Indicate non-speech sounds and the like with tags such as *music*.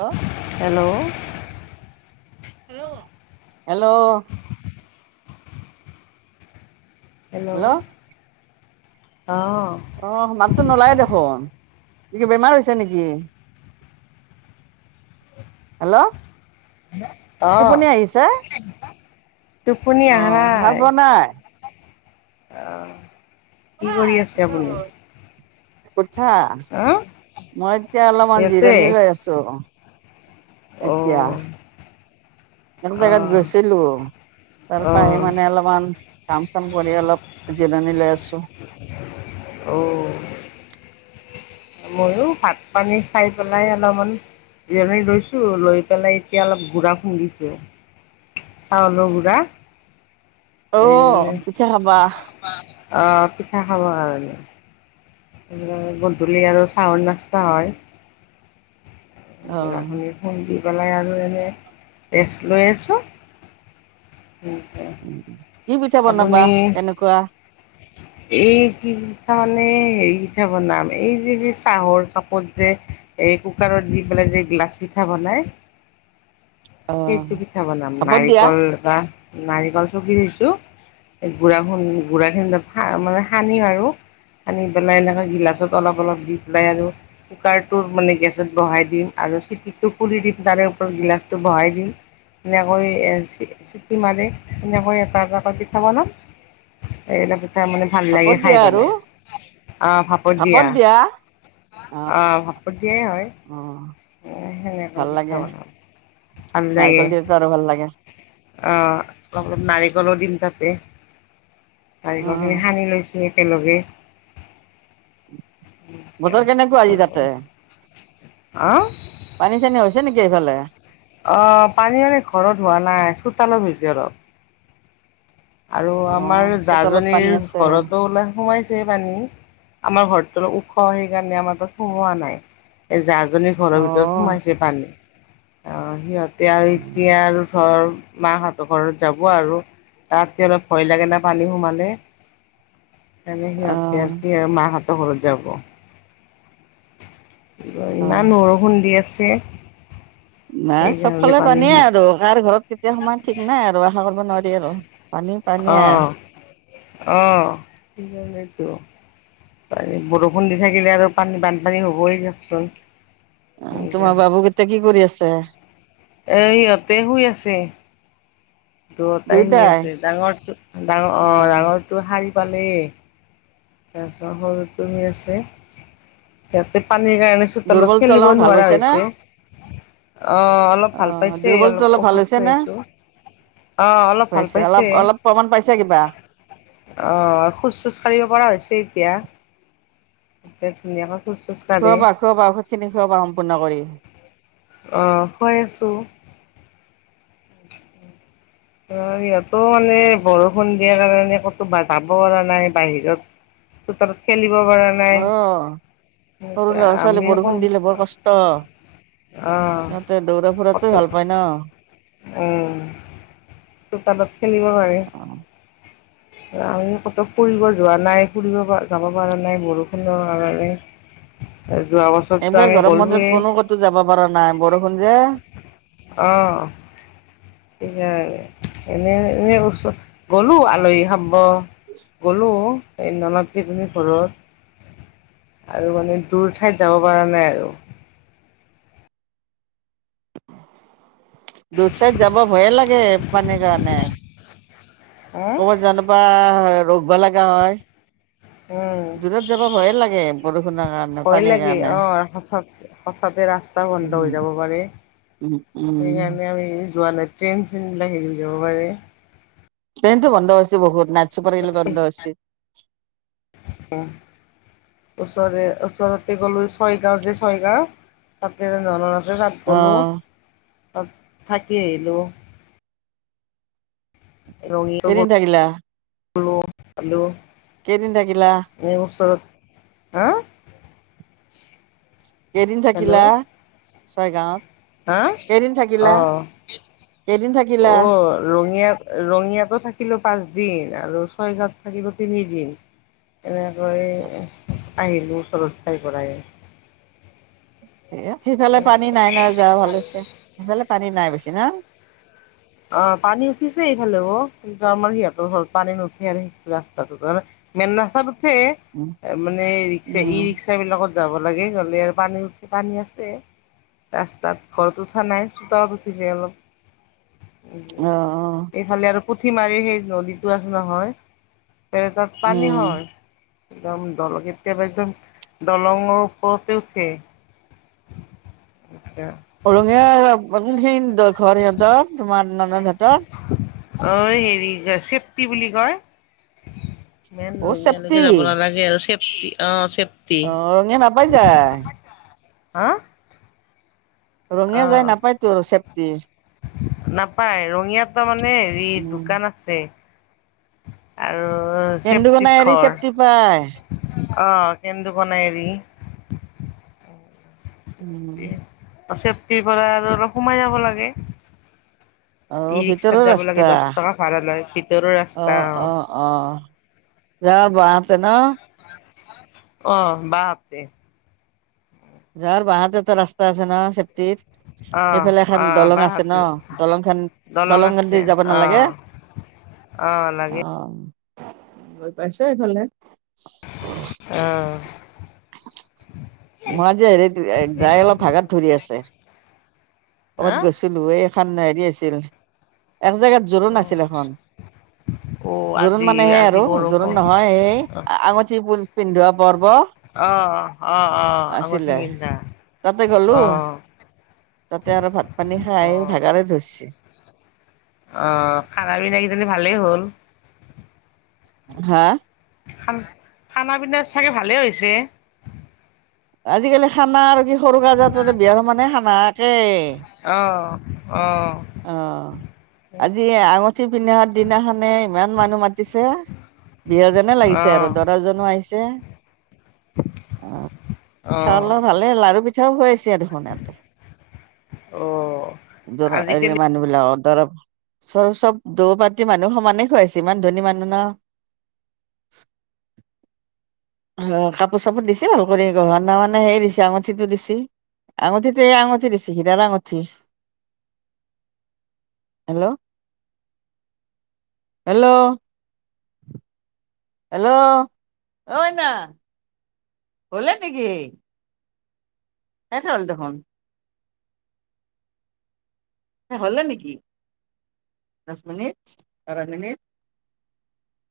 হ hello hello hello hello অঁ অঁ মাতটো নোলায় দেখোন কি কি বেমাৰ হৈছে নিকি? হেল্ল' অ টোপনি আহিছে টোপনি অ আহা ভাল নাই পোৱা নাই অ কি কৰি আছে আপুনি? উঠা অঁ মই এতিয়া অলপমান ইয়াতে জিৰণি লৈ আছ চো এতিয়া অঁ এক জেগাত অঁ গৈছিলো তাৰ পা আহি অঁ মানে অলপমান কাম চাম কৰি অলপ জিৰণি লৈ আছো অ ময়ো ভাত পানী খাই পেলাই অলমান জিৰণি লৈছো লৈ পেলাই এতিয়া অলপ ঘুৰা খুন্দিছো চাউলৰ গুৰা অ এই মানে পিঠা খাবা অ পিঠা খাবৰ কাৰণে উম, গধূলি আৰু চউল নাষ্টা হয়। অ খুন্দি পেলাই আৰু এনেই ৰেষ্ট লৈ আছোঁ। *inaudible* বনাবা আপুনি কেনেকুৱা *inaudible* এই কি পিঠা মানে হেৰি পিঠা বনাম এই যে চাহৰ কাপত যে, এই কুকাৰত দি পেলাই যে গিলাচ পিঠা বনাই, অ সেইটো পিঠা বনাম। ভাপত দিয়া নাৰিকল এটা নাৰিকল চকি থৈছোঁ। সেই গুড়াখন গুড়া খিনি মানে সানিম আৰু। সানি পেলাই এনেকৈ গিলাচত অলপ অলপ দি পেলাই আৰু কুকাৰটো মানে গেছত বহাই দিম, আৰু চিটিটো খুলি দিম তাৰে ওপৰত গিলাচটো বহাই দিম। ধুনীয়াকৈ চি চিটি মাৰে, সেনেকৈ এটা এটাকৈ ঠা বনাম, এইটো কেইটা পিঠা মানে ভাল লাগে ভাপত দিয়া খাই আৰু পেলাই, অঁ ভাপত দিয়া। অঁ ভাপত দিয়াই হয়। অঁ, সেনেকৈ ভাল পিঠা লাগে, বনাওঁ নাৰিকল দিয়োটো আৰু ভাল লাগে। অঁ নাৰিকলো দিম তাতে। নাৰিকল উম খিনি সানি লৈছো একেলগে। বতৰ কেনেকুৱা আজি তাতে? অঁ। পানী চানী হৈছে নেকি সেইফালে? অ পানী মানে ঘৰত হোৱা নাই, চোতালত হৈছে অলপ। আৰু অ আমাৰ চোতালত পানী জাজনীৰ আছে ঘৰতো বোলে সোমাইছে পানী। আমাৰ ঘৰতটো ওখ সেইকাৰণে আমাৰ তাত সোমোৱা নাই, এ জাজনী অ ঘৰৰ ভিতৰত সোমাইছে পানী, আ সিহঁতে আৰু এতিয়া আৰু ধৰ মাহঁতৰ ঘৰত যাব আৰু। তাকে অলপ ভয় লাগে না পানী সোমালে, সেইকাৰণে অ সিহঁতে মাহঁত ঘৰত যাব। অ ইমান বৰষুণ দি আছে। মা সেইকাৰণে চবফালে পানী পানীয়ে সোমাই আৰু কাৰ ঘৰত কেতিয়া সোমাই ঠিক নাই আৰু, আশা কৰিব নোৱাৰি আৰু পানী পানীয়ে অঁ অঁ। বৰষুণ দি থাকিলে আৰু পানী বানপানী হবই দিয়কচোন। অঁ তোমাৰ বাবু এতিয়া কি কৰি আছে? এ সিহঁতে শুই আছে। দুটাই শুই দুয়োটাই আছে, ডাঙৰটো ডাঙৰ অ অঁ ডাঙৰটো শাৰী পালে। তাৰপিছত সৰুটো শুই আছে, সিহঁতে পানীৰ কাৰণে চোতালত দুৰ্বলটো খেলিব অলপমান ভাল নোৱাৰা না হৈছে। অঁ অলপ অ ভাল পাইছে দুৰ্বলটো অলপ ভাল ঔষধ হৈছে নে খুৱাইছোঁ। অঁ অলপ ভাল হৈছে অলপ পাইছে। অলপ প্ৰমাণ পাইছা কিবা অঁ খোজ চোজ কঢ়িব পৰা হৈছে এতিয়া, ধুনীয়াকৈ খোজ চোজ কাঢ়ে খোৱাবা খোৱাবা ঔষধ খিনি খুৱাবা সম্পূৰ্ণ কৰি। অঁ খোৱাই আছোঁ। অঁ ইহঁতো মানে বৰষুণ দিয়াৰ কাৰণে ক'তো বা যাব পৰা নাই বাহিৰত। চোতালত খেলিব পৰা না অঁ' সৰু আমি ল'ৰা-ছোৱালীৰ আকৌ বৰষুণ দিলে বৰ কষ্ট। অ ইহঁতে দৌৰা ফুৰাতে ভাল পায় ন'। উমঁ' চুতালত খেলিব পাৰি। আমিও ক'ত ফুৰিব যোৱা নাই ফুৰিব পৰা যাব পৰা নাই বৰষুণৰ কাৰণে। *unintelligible* এ যোৱাবছৰ- এইবাৰ গৰম বন্ধত কোনো কতো যাব পৰা নাই বৰষুণ যে। অঁ। সেইকাৰণে এনে এনে ওচৰত গ'লো আলহী খাব। গ'লো- এই লগৰ কেইজনী ঘৰত আৰু মানে দূৰ ঠাইত যাব পৰা নাই আৰু। দূৰ থাইত যাব ভয়ে লাগে পানীৰ কাৰণে। হা ক'ৰবাত জালে বা ৰখিব লগা হয়। উম দূৰত যাব ভয়ে লাগে বৰষুণৰ কাৰণে পানীৰ কাৰণে। তাৰ পাছত- হঠাতে ৰাস্তা বন্ধ হৈ উম। যাব পাৰে উম উম সেইকাৰণে আমি যোৱা নাই। ট্ৰেইন চেন বিলাক হেৰি হৈ যাব পাৰে। ট্ৰেইনটো বন্ধ হৈছে বহুত, নাইট ছুপাৰ বিলাক বন্ধ হৈছে। উমঁ। ওচৰে ওচৰতে গ'লো ছয়গাঁও যে ছয়গাঁও তাতে *unintelligible* আছে তাত- অ। গ'লোঁ তাত থাকি আহিলোঁ। *unintelligible* কেইদিন থাকিলা গ'লোঁ খালোঁ। কেইদিন থাকিলা? এ ওচৰত, হাঁ। কেইদিন থাকিল হেল্ল' চয়গাঁৱত? হা কেইদিন থাকিলা অঁ কেইদিন থাকিলা? অ' ৰঙিয়াত ৰঙিয়াতো থাকিলো পাঁচ দিন আৰু ছয় গাওঁত থাকিলো তিনিদিন। এনেকৈ অ আহিলোঁ ওচৰত চাই পেলাই। সিফালে পানী নাই নহয় যাব ভাল হৈছে, সিফালে পানী নাই বেছি না? অঁ' পানী উঠিছে এইফালেও কিন্তু আমাৰ সিহঁতৰ ঘৰত পানী নুঠে আৰু সেইটো ৰাস্তাটোত আৰু। মেইন ৰাস্তাত উঠে উম মানে ৰিক্সা ই ৰিক্সা- ৰিক্সা বিলাকত যাব লাগে গ'লে আৰু পানী আৰু পানী আছে। ৰাস্তাত, ঘৰত উঠা নাই চোতালত উঠিছে অলপ। অ অ এইফালে আৰু পুঠি মাৰি সেই নদীটো আছে নহয়- তাত পানী উম হয়। একদম দল কেতিয়াবা একদম দলঙৰ ওপৰতে উঠে। *unintelligible* ৰঙিয়া সেই কোনখিনিত ঘৰ সিহঁতৰ তোমাৰ নন্দ হতৰ? অঁ' এই হেৰি চিফটি বুলি কয়। মেইন অ ৰঙিয়া লৈকে চেফটি যাব নালাগে আৰু চেফটি অঁ' চে অঁ' ৰঙিয়া নাপাই যায়। হা? ৰঙিয়া যায় অ' নাপায় তো চেফটি। নাপায়, ৰঙিয়াত তাৰ মানে হেৰি উম দোকান আছে। আৰু কেন্দুকোনা চেফটিত এৰি ঘৰ। চেফটি পায় অ কেন্দু পনাই এৰি, উম চেফটিৰ পৰা আৰু অলপ সোমাই যাব লাগে। ই অ', ৰিক্সাত ভিতৰৰ যাব লাগে ৰাস্তা দহ টকা ভাড়া লয় ভিতৰৰ অ', ৰাস্তা অ', অ', যা বা পেনৰ অ', বা হতে। তাহাৰ বাহাতে এটা ৰাস্তা আছে ন, চেফটিৰ অ' সেইফালে এখান অ' দলং আছে বাহঁতে ন, দলং খান দলং আছে দি যাব নালাগে? অ' অ', লাগে। অ গৈ পাইছে এইফালে? অ', মই আজি হেৰিত যাই অলপ ভাগাত ধৰি আছে। হা ক'বাত গৈছিলো এই এখান হেৰি আছিল এক জেগাত জোৰোণ আছিল এখন অ' জোৰোণ আজি মানে সেই আজি আৰু জোৰোণ নহয় এই বৰষুণ আঙুঠি পিন্ধোৱা পৰ্ব। অ', অ', অ', অ', আঙুঠি আছিলে, পিন্ধা তাতে গ'লো অ। তাতে আৰু ভাত পানী খাই অ', ভাগাৰে ধৰছি। অ', খানা পিনা কিজানি ভালেই হ'ল। হা খান খানা পিনাত চাগে ভালে হৈছে। আজিকালি খানা আৰু কি সৰু কাজৰ তাতে বিয়াৰ সমানে খানা একে। অ', অ', অ', আজি আঙুঠি পিন্ধাৱা দিনাখানে ইমান মানুহ মাতিছে। বিয়াযেনে লাগিছে আৰু অ', দৰাজনো আহিছে অ খাৱা অ', লোঁৱা ভালে লাৰু- পিঠাও খুৱাইছে। অ', দৰা আজিকালি এই মানুহ বিলাকৰ দ্বাৰা চব -চব দৌ পাৰ্টি মানুহ সমানেই খুৱাইছে ইমান ধনী মানুহ ন। *inaudible* কাপোৰ চাপোৰ দিছে ভাল কৰি গহনা মানে সেই দিছে আঙুঠিটো দিছি। আঙঠিতো এই আঙঠি দিছি হীৰাৰ আঙুঠি। হেল্ল', হেল্ল', হেল্ল', অ, মাইনা? গলে নেকি? শেষে হ'ল দেখোন। শেষ হ'লে নেকি দচ মিনিট বাৰ মিনিট।